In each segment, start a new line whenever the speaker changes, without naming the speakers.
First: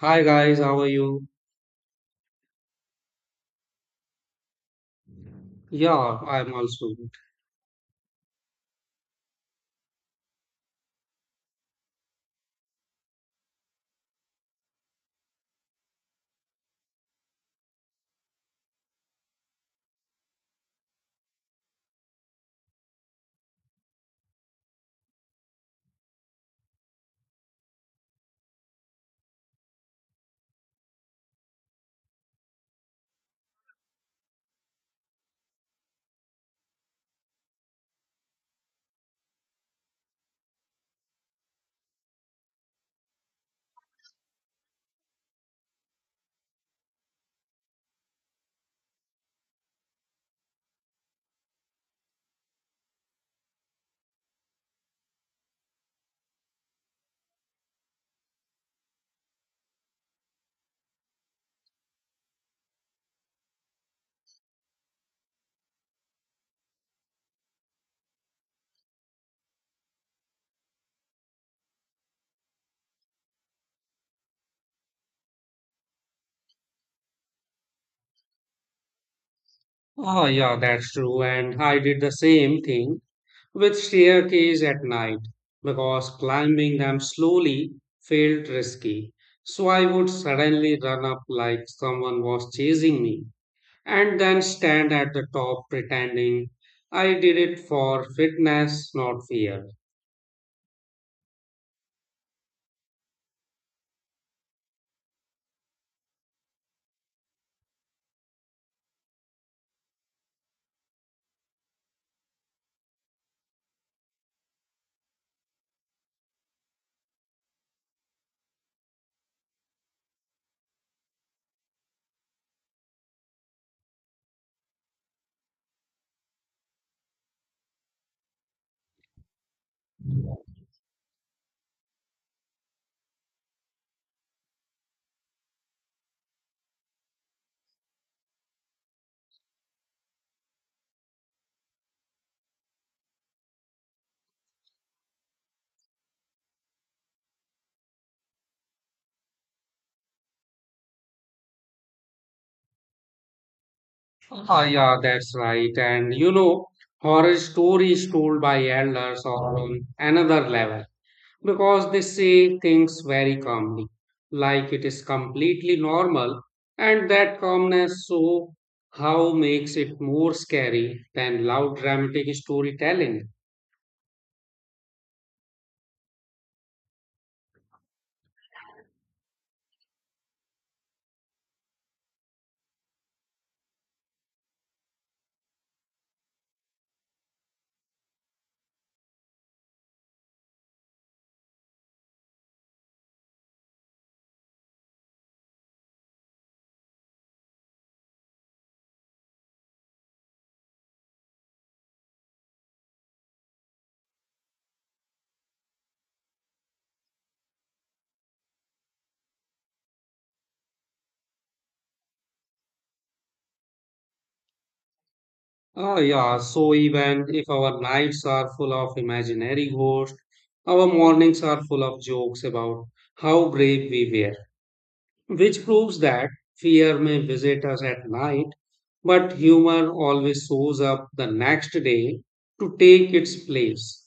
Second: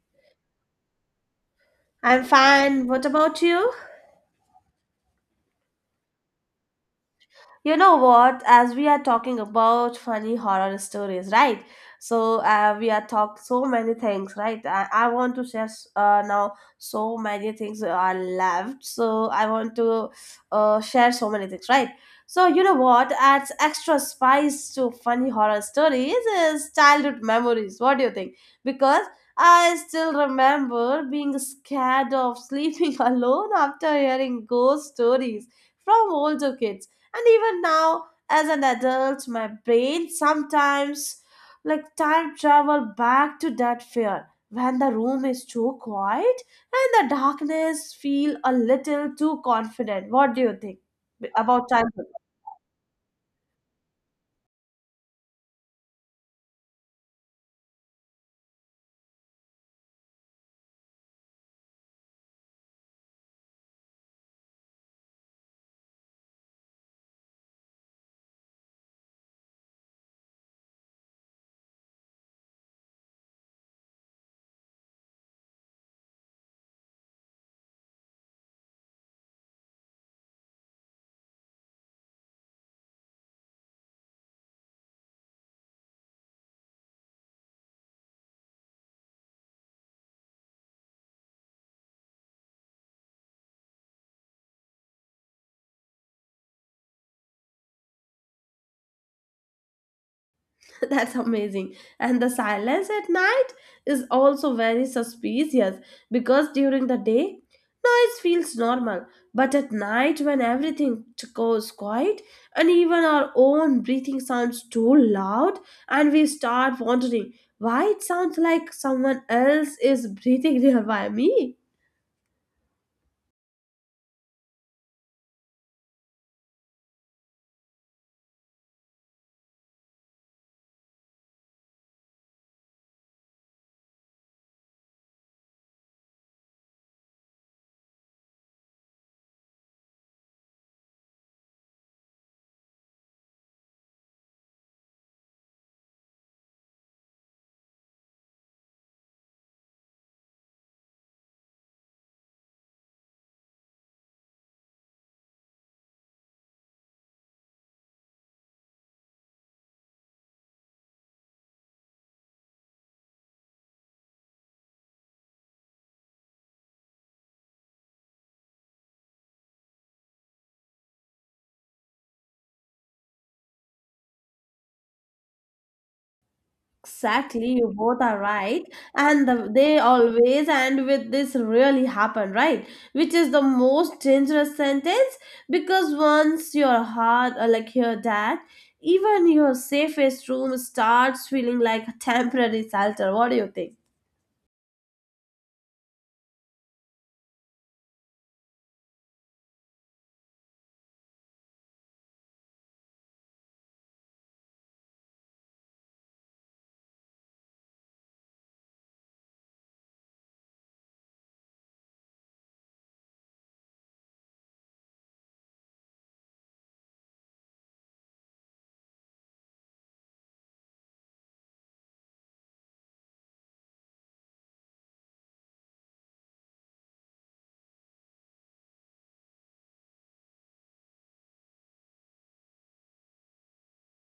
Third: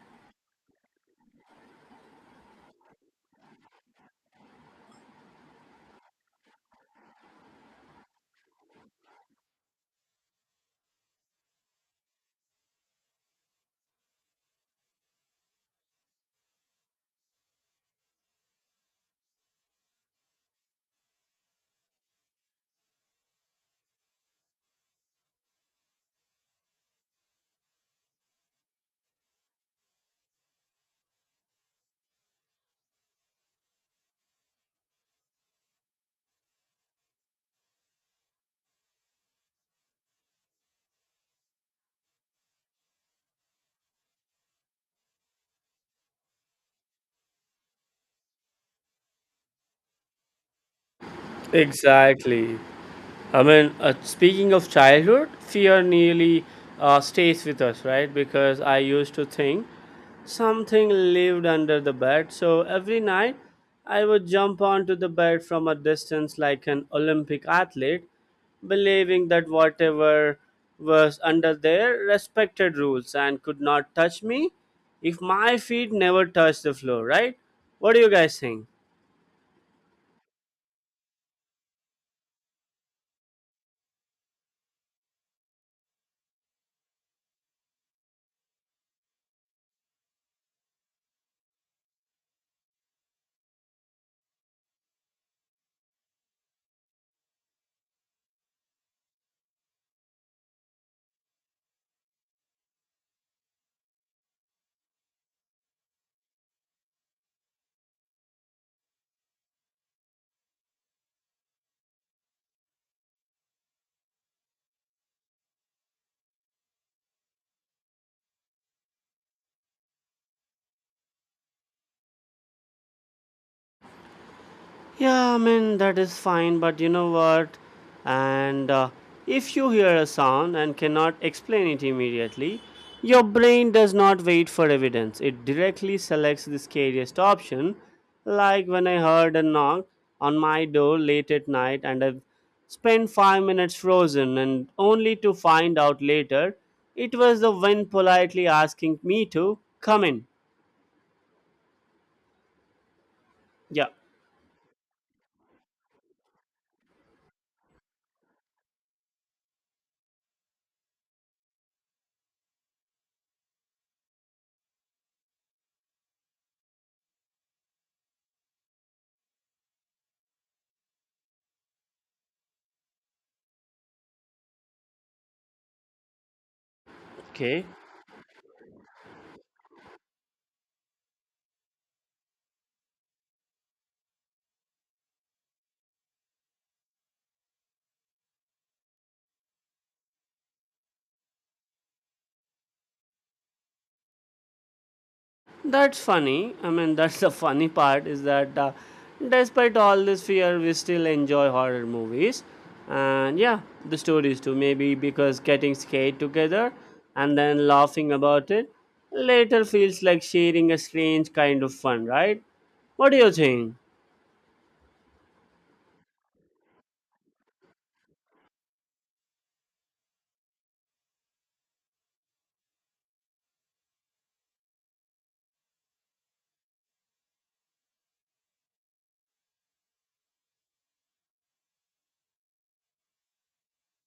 Hi guys, how are you?
I'm fine. What about you?
Yeah, I'm also good.
You know what? As we are talking about funny horror stories, right? We are talk so many things, right? I want to share now so many things are left. So I want to share so many things, right? So you know what adds extra spice to funny horror stories is childhood memories. What do you think? Because I still remember being scared of sleeping alone after hearing ghost stories from older kids, and even now, as an adult, my brain sometimes like time travel back to that fear when the room is too quiet and the darkness feel a little too confident. What do you think about time?
Exactly. I mean, speaking of childhood, fear nearly stays with us, right? Because I used to think something lived under the bed. So every night, I would jump onto the bed from a distance like an Olympic athlete, believing that whatever was under there respected rules and could not touch me if my feet never touched the floor, right? What do you guys think?
Oh, yeah, that's true. And I did the same thing with staircase at night because climbing them slowly felt risky. So I would suddenly run up like someone was chasing me and then stand at the top pretending I did it for fitness, not fear.
That's amazing. And the silence at night is also very suspicious because during the day, noise feels normal. But at night, when everything goes quiet and even our own breathing sounds too loud, and we start wondering why it sounds like someone else is breathing nearby me.
Yeah, I mean, that is fine, but you know what? And If you hear a sound and cannot explain it immediately, your brain does not wait for evidence. It directly selects the scariest option. Like when I heard a knock on my door late at night and I spent 5 minutes frozen, and only to find out later it was the wind politely asking me to come in. Yeah,
Ah, yeah, that's right. And you know, horror stories told by elders are on another level because they say things very calmly, like it is completely normal, and that calmness so how makes it more scary than loud dramatic storytelling.
Exactly,
okay.
you both are right, and they always end with this really happened, right? Which is the most dangerous sentence because once your heart, or like your dad, even your safest room starts feeling like a temporary shelter. What do you think?
That's funny. I mean, that's the funny part is that despite all this fear, we still enjoy horror movies. And yeah, the stories too. Maybe because getting scared together and then laughing about it later feels like sharing a strange kind of fun, right? What do you think?
Ah, yeah, so even if our nights are full of imaginary ghosts, our mornings are full of jokes about how brave we were, which proves that fear may visit us at night, but humor always shows up the next day to take its place.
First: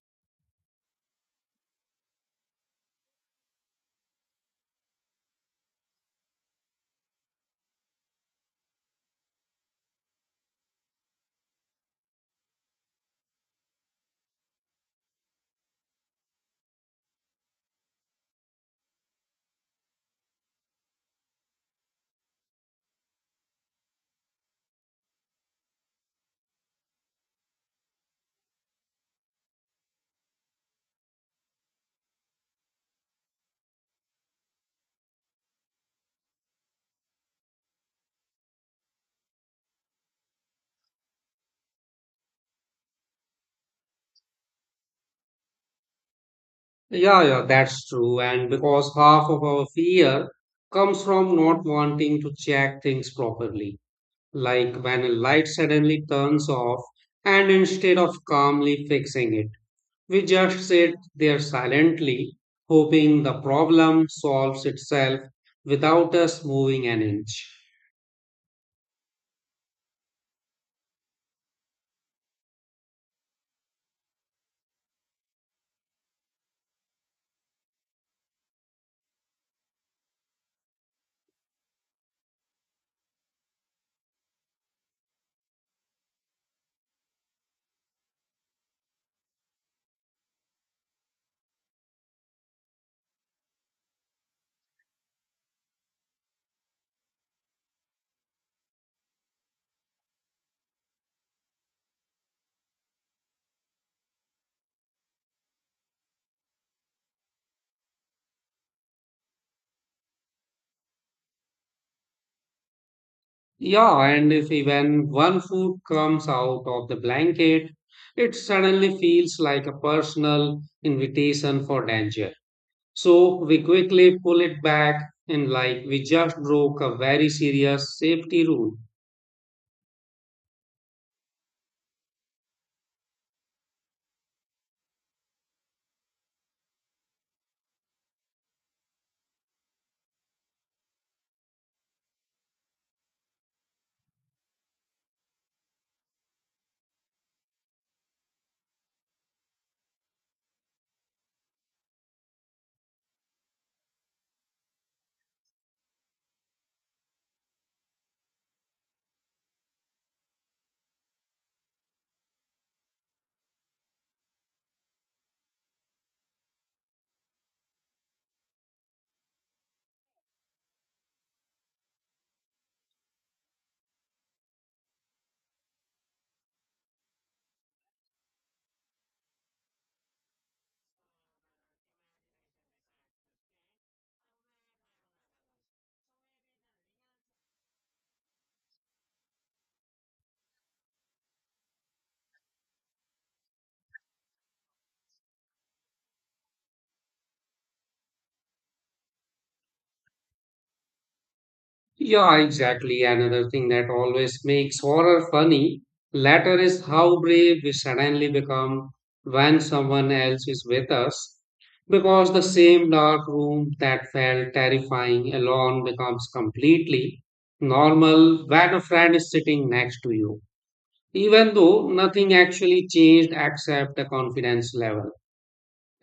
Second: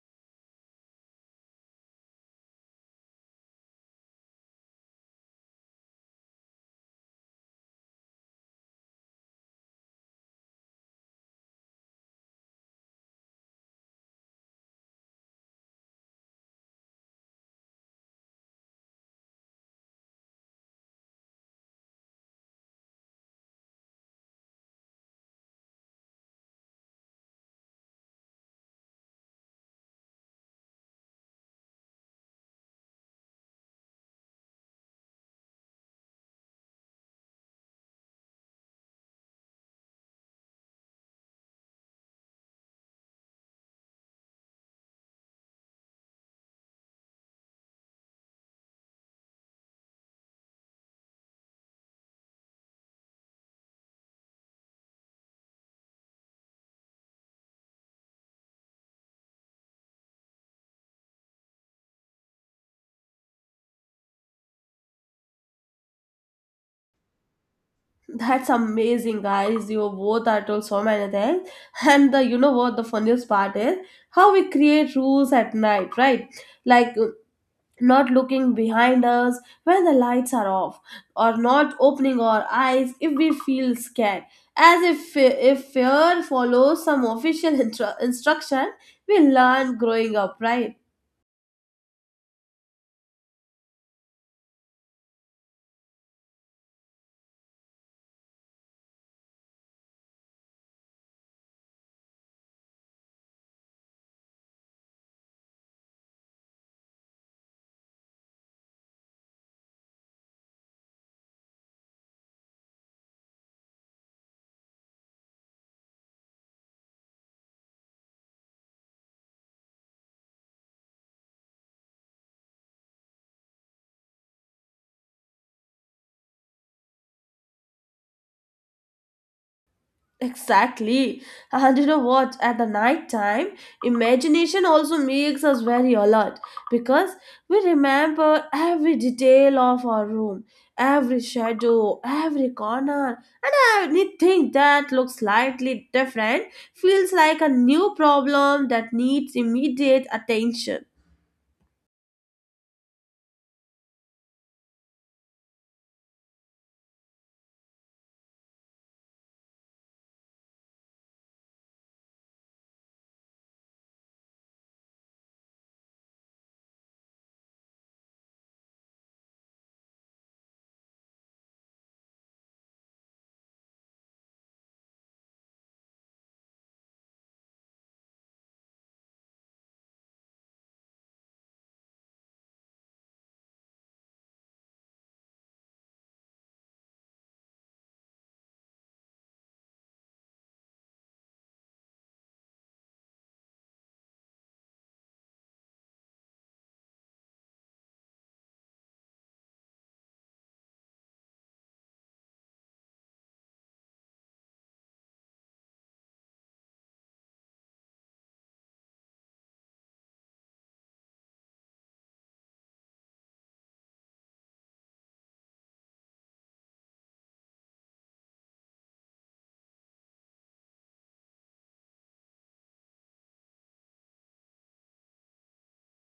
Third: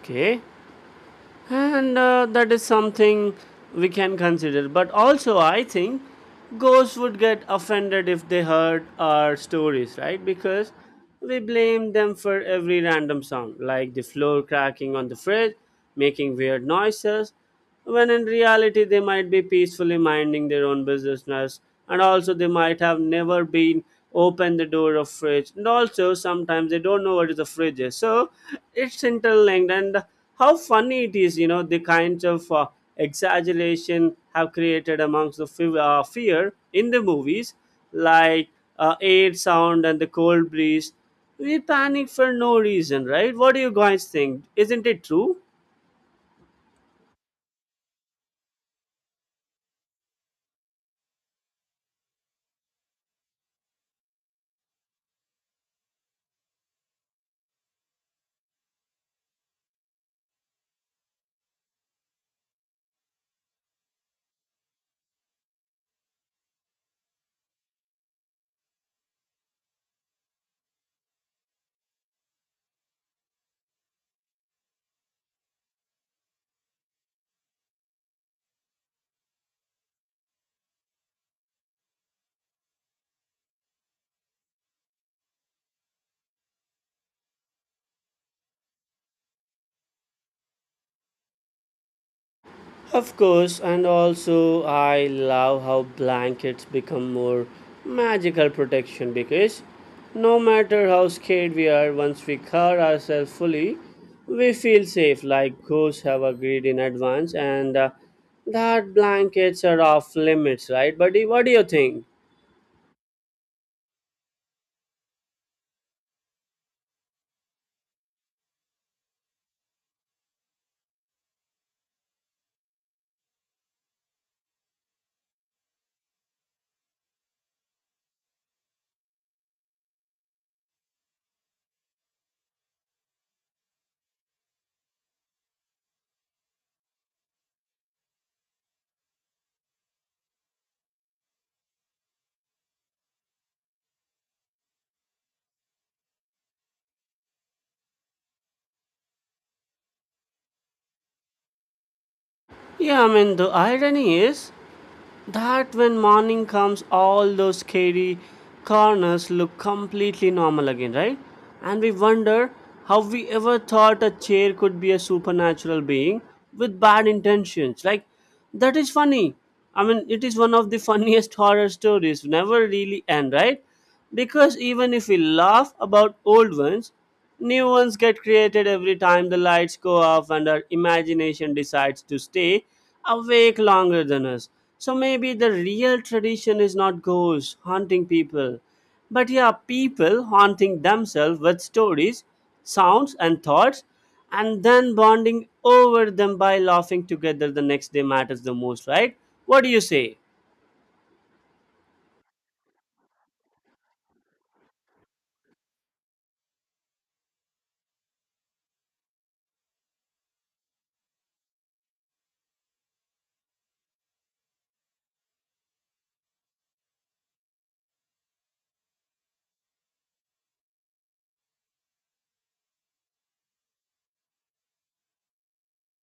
Okay, and that is something we can consider, but also I think ghosts would get offended if they heard our stories, right? Because we blame them for every random sound, like the floor cracking on the fridge making weird noises when in reality they might be peacefully minding their own business. And also, they might have never been open the door of fridge, and also sometimes they don't know what is a fridge is. So it's interlinked, and how funny it is, you know, the kinds of exaggeration have created amongst the fear in the movies, like air sound and the cold breeze, we panic for no reason, right? What do you guys think, isn't it true?
Yeah, yeah, that's true. And because half of our fear comes from not wanting to check things properly, like when a light suddenly turns off, and instead of calmly fixing it, we just sit there silently, hoping the problem solves itself without us moving an inch.
That's amazing, guys. You both are told so many things, and the you know what the funniest part is how we create rules at night, right? Like not looking behind us when the lights are off, or not opening our eyes if we feel scared. As if fear follows some official instruction, we learn growing up, right?
Of course, and also I love how blankets become more magical protection because no matter how scared we are, once we cover ourselves fully, we feel safe, like ghosts have agreed in advance, and that blankets are off limits, right? Buddy, what do you think?
Yeah, and if even one foot comes out of the blanket, it suddenly feels like a personal invitation for danger. So we quickly pull it back and like we just broke a very serious safety rule.
Exactly. And you know what? At the night time, imagination also makes us very alert because we remember every detail of our room, every shadow, every corner. Anything that looks slightly different feels like a new problem that needs immediate attention.
Yeah, I mean, the irony is that when morning comes, all those scary corners look completely normal again, right? And we wonder how we ever thought a chair could be a supernatural being with bad intentions. Like, that is funny. I mean, it is one of the funniest horror stories, never really end, right? Because even if we laugh about old ones, new ones get created every time the lights go off and our imagination decides to stay awake longer than us. So maybe the real tradition is not ghosts haunting people, but yeah, people haunting themselves with stories, sounds, and thoughts, and then bonding over them by laughing together the next day matters the most, right? What do you say?
Yeah, exactly. Another thing that always makes horror funny later is how brave we suddenly become when someone else is with us. Because the same dark room that felt terrifying alone becomes completely normal when a friend is sitting next to you, even though nothing actually changed except the confidence level.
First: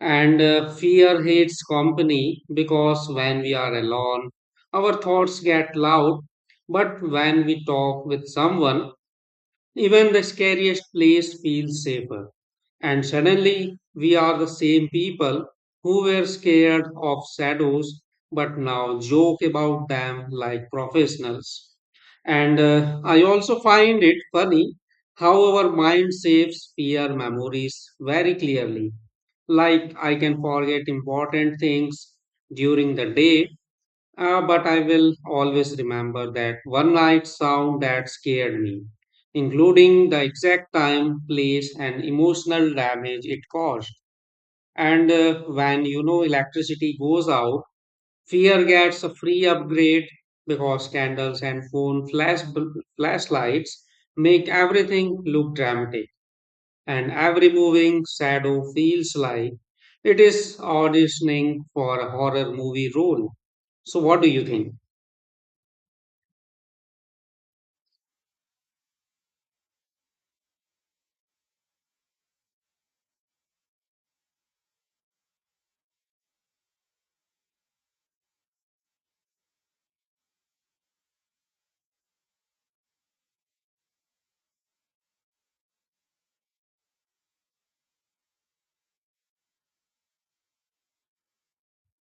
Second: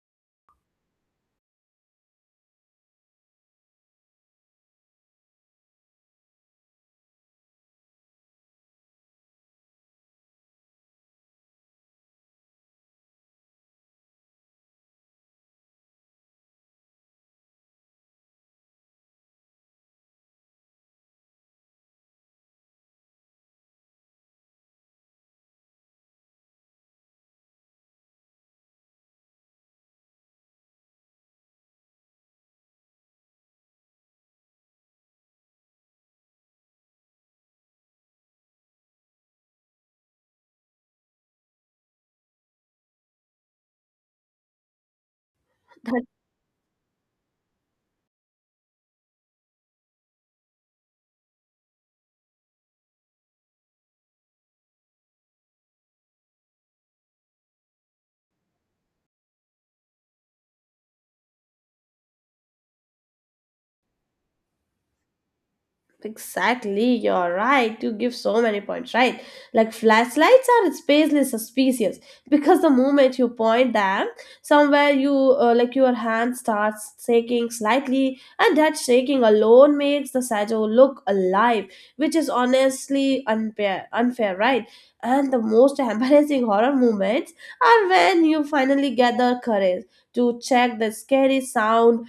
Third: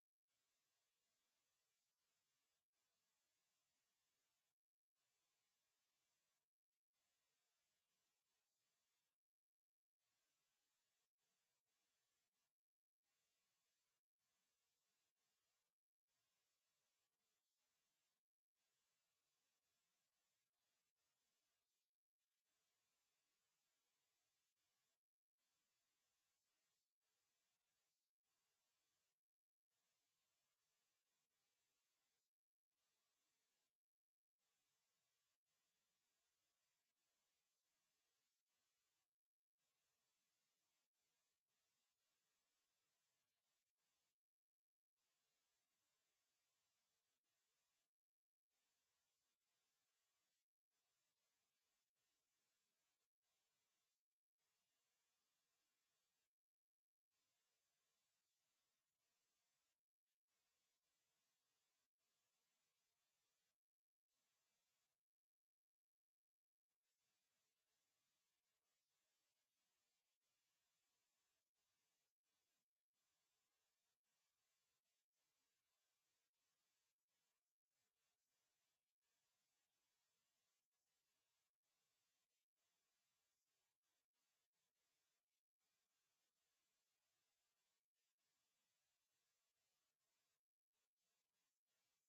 And fear hates company because when we are alone, our thoughts get loud. But when we talk with someone, even the scariest place feels safer. And suddenly, we are the same people who were scared of shadows but now joke about them like professionals. And I also find it funny how our mind saves fear memories very clearly. Like, I can forget important things during the day, but I will always remember that one night sound that scared me, including the exact time, place, and emotional damage it caused. And when you
The
know electricity goes out, fear gets a free upgrade because candles and phone flash flashlights make everything look dramatic, and every moving shadow feels like it is auditioning for a horror movie role. So, what do you think?
exactly, you're right. You give so many points, right? Like flashlights are spacely suspicious because the moment you point them somewhere, you like your hand starts shaking slightly, and that shaking alone makes the shadow look alive, which is honestly unfair, unfair, right? And the most embarrassing horror moments are when you finally gather courage to check the scary sound.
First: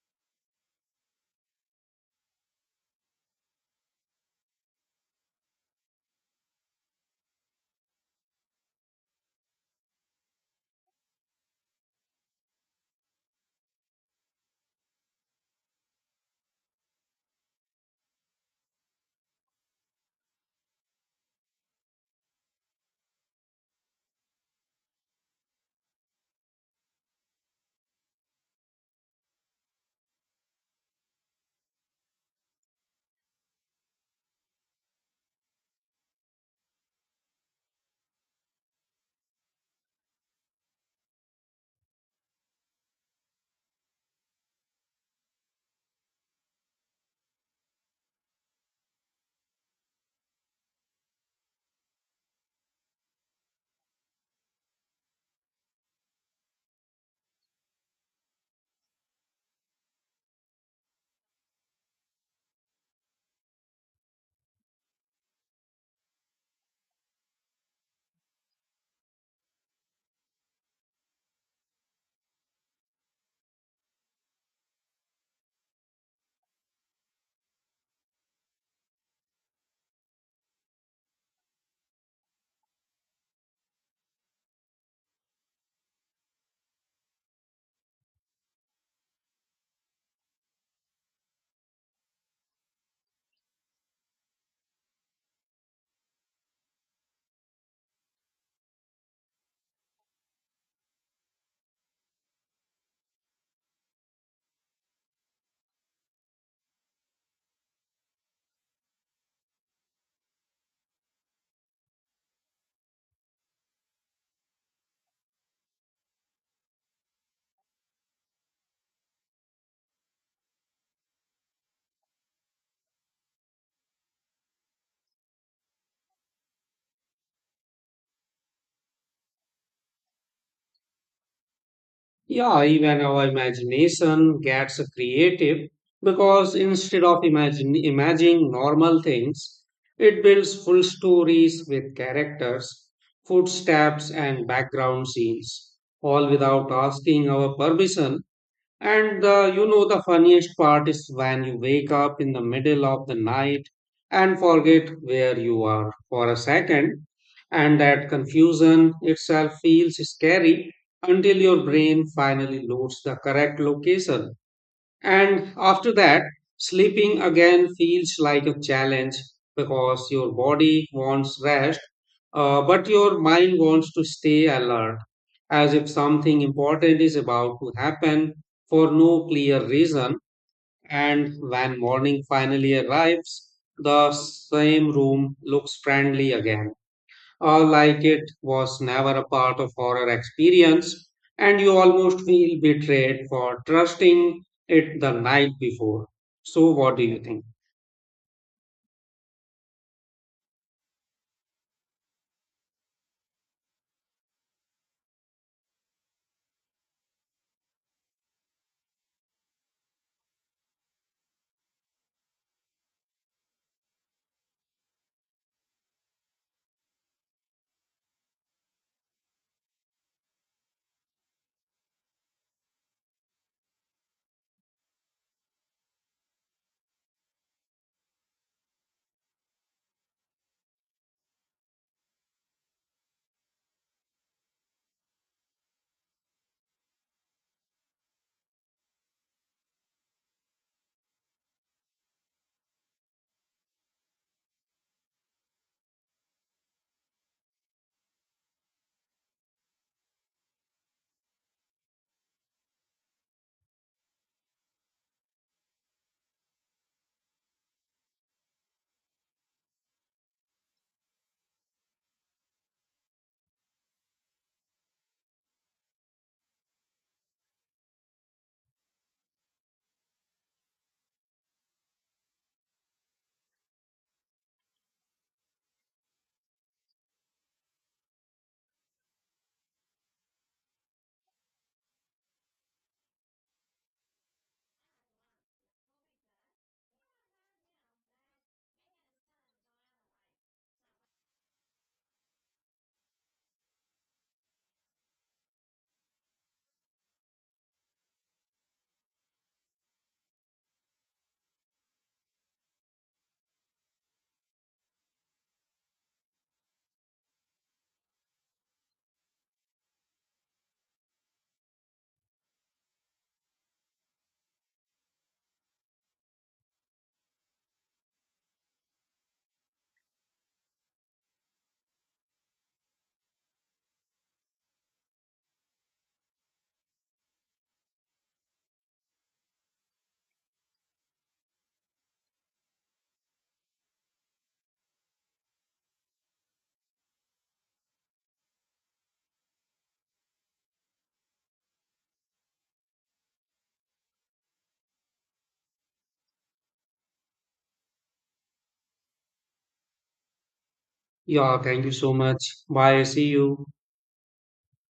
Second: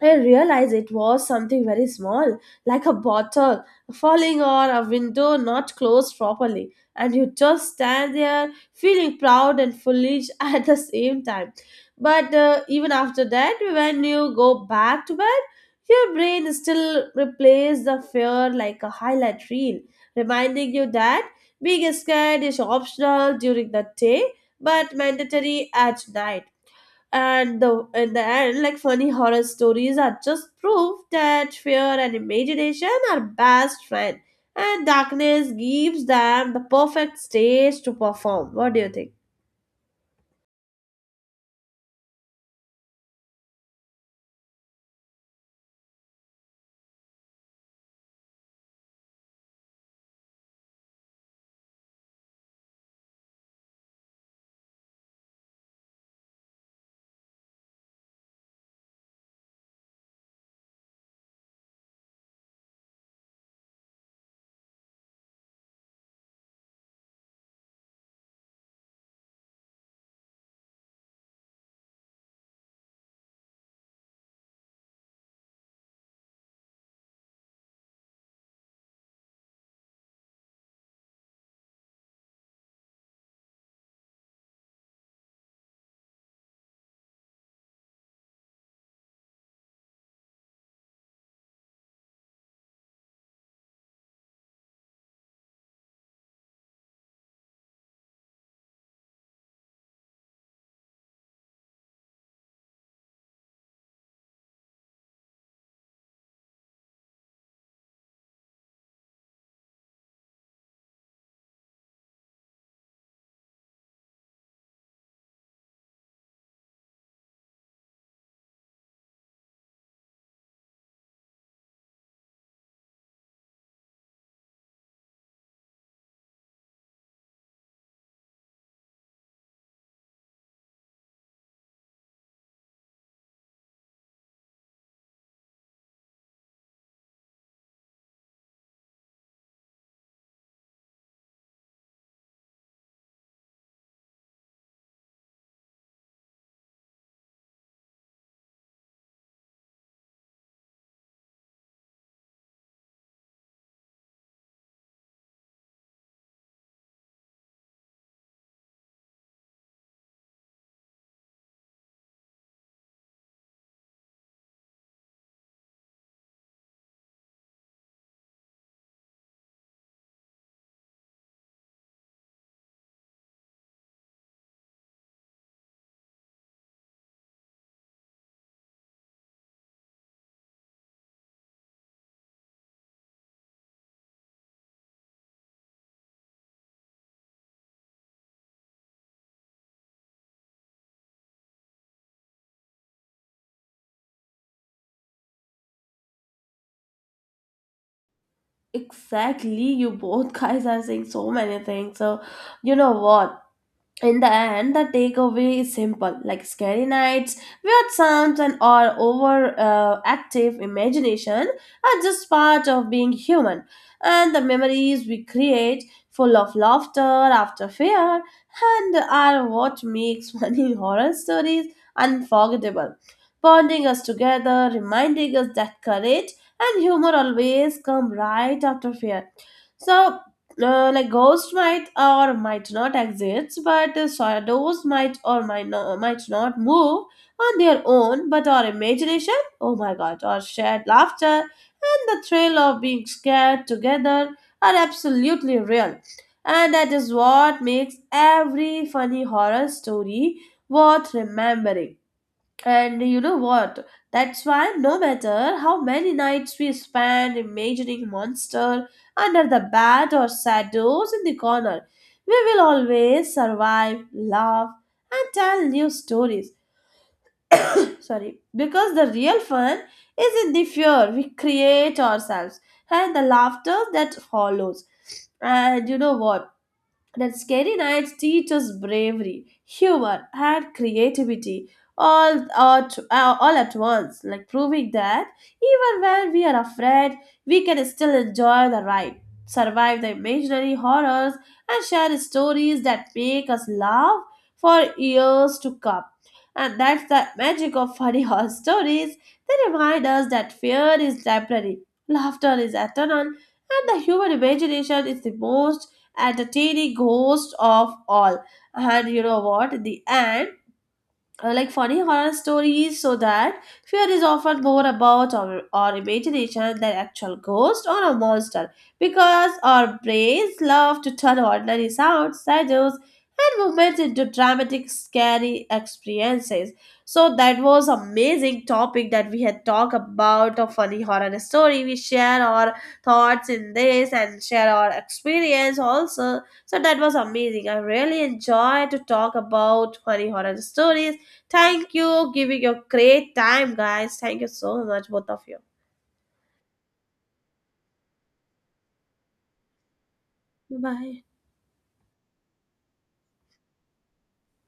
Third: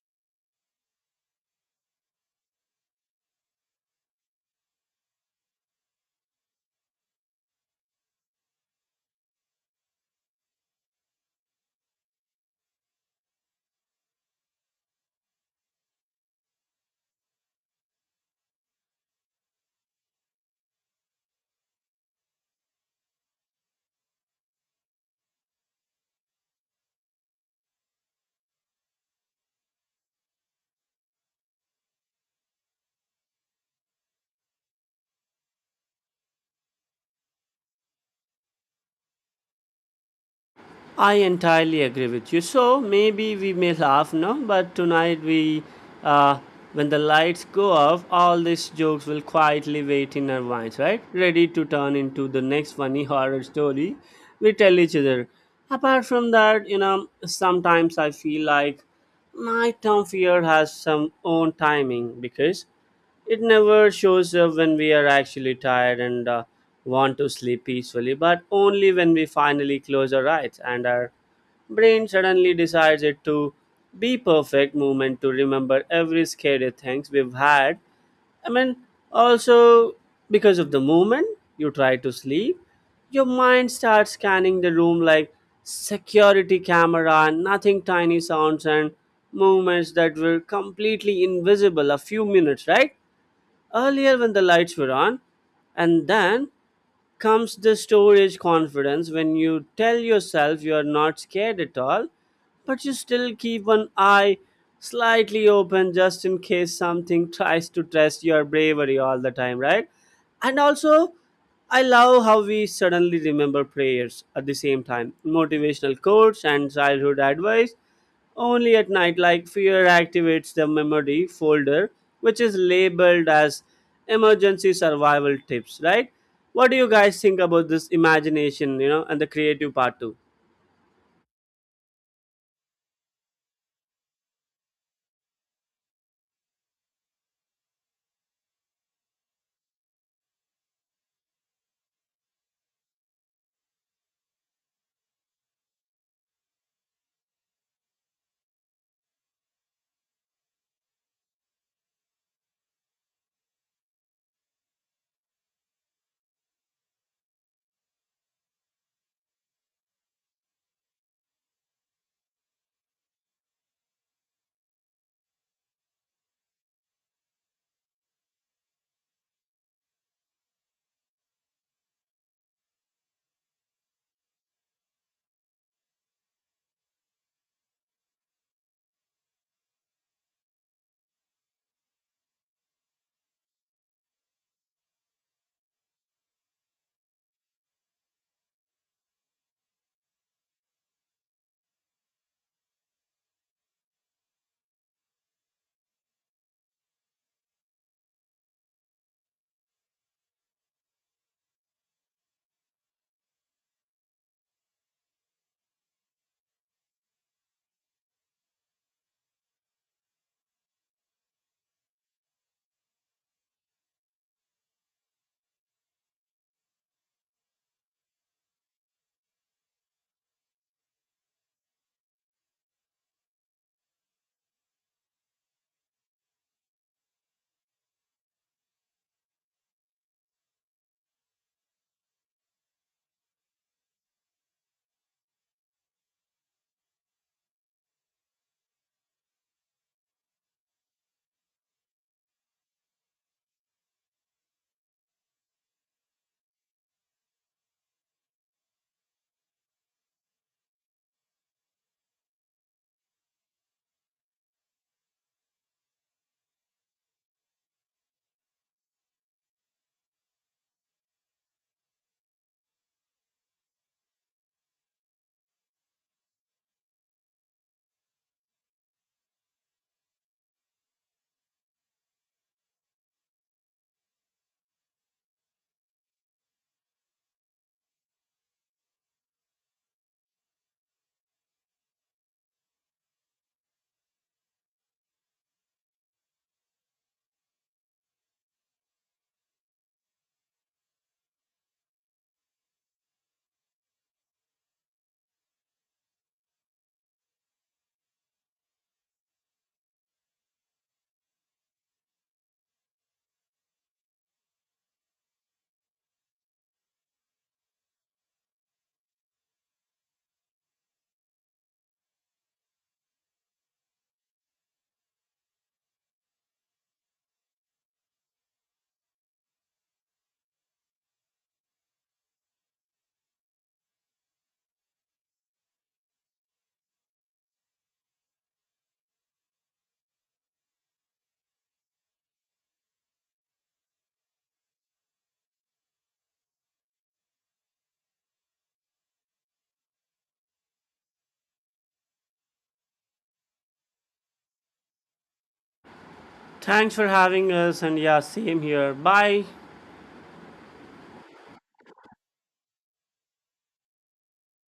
I realized it was something very small, like a bottle falling or a window not closed properly. And you just stand there feeling proud and foolish at the same time. But even after that, when you go back to bed, your brain still replays the fear like a highlight reel, reminding you that being scared is optional during the day but mandatory at night. And the in the end, like funny horror stories are just proof that fear and imagination are best friend and darkness gives them the perfect stage to perform. What do you think?
I entirely agree with you. So maybe we may laugh now, but tonight we, uh, when the lights go off, all these jokes will quietly wait in our minds, right? Ready to turn into the next funny horror story we tell each other. Apart from that, you know, sometimes I feel like my term fear has some own timing because it never shows up when we are actually tired and want to sleep peacefully, but only when we finally close our eyes and our brain suddenly decides it to be perfect moment to remember every scary things we've had. I mean, also, because of the moment you try to sleep, your mind starts scanning the room like security camera, nothing tiny sounds and movements that were completely invisible a few minutes right earlier when the lights were on. And then comes the storage confidence when you tell yourself you are not scared at all, but you still keep an eye slightly open just in case something tries to test your bravery all the time, right? And also, I love how we suddenly remember prayers at the same time, motivational quotes and childhood advice only at night, like fear activates the memory folder, which is labeled as emergency survival tips, right? What do you guys think about this imagination, you know, and the creative part too?
Yeah, even our imagination gets creative because imagining normal things, it builds full stories with characters, footsteps, and background scenes, all without asking our permission. And the, you know, the funniest part is when you wake up in the middle of the night and forget where you are for a second, and that confusion itself feels scary until your brain finally loads the correct location. And after that, sleeping again feels like a challenge because your body wants rest, but your mind wants to stay alert, as if something important is about to happen for no clear reason. And when morning finally arrives, the same room looks friendly again, or like it was never a part of horror experience, and you almost feel betrayed for trusting it the night before. So what do you think?
Exactly, you both guys are saying so many things. So, you know what? In the end, the takeaway is simple, like scary nights, weird sounds, and our over active imagination are just part of being human. And the memories we create, full of laughter after fear, and are what makes funny horror stories unforgettable. Bonding us together, reminding us that courage and humor always come right after fear. So, like ghosts might or might not exist, but shadows might or might not, move on their own, but our imagination, oh my god, our shared laughter and the thrill of being scared together are absolutely real. And that is what makes every funny horror story worth remembering. And you know what? That's why no matter how many nights we spend imagining monster under the bed or shadows in the corner, we will always survive, laugh, and tell new stories. Sorry, because the real fun is in the fear we create ourselves and the laughter that follows. And you know what? That scary nights teach us bravery, humor, and creativity all at once, like proving that even when we are afraid, we can still enjoy the ride, survive the imaginary horrors, and share stories that make us laugh for years to come. And that's the magic of funny horror stories. They remind us that fear is temporary, laughter is eternal, and the human imagination is the most and the teeny ghost of all. And you know what? The end, like funny horror stories so that fear is often more about our imagination than actual ghost or a monster, because our brains love to turn ordinary sounds, shadows, and movements into dramatic scary experiences. So that was amazing topic that we had talked about, a funny horror story. We share our thoughts in this and share our experience also. So that was amazing. I really enjoy to talk about funny horror stories. Thank you, giving your great time, guys. Thank you so much, both of you.
Thanks for having us, and yeah, same here. Bye.
Bye. Bye.
Yeah, thank you so much. Bye, see you.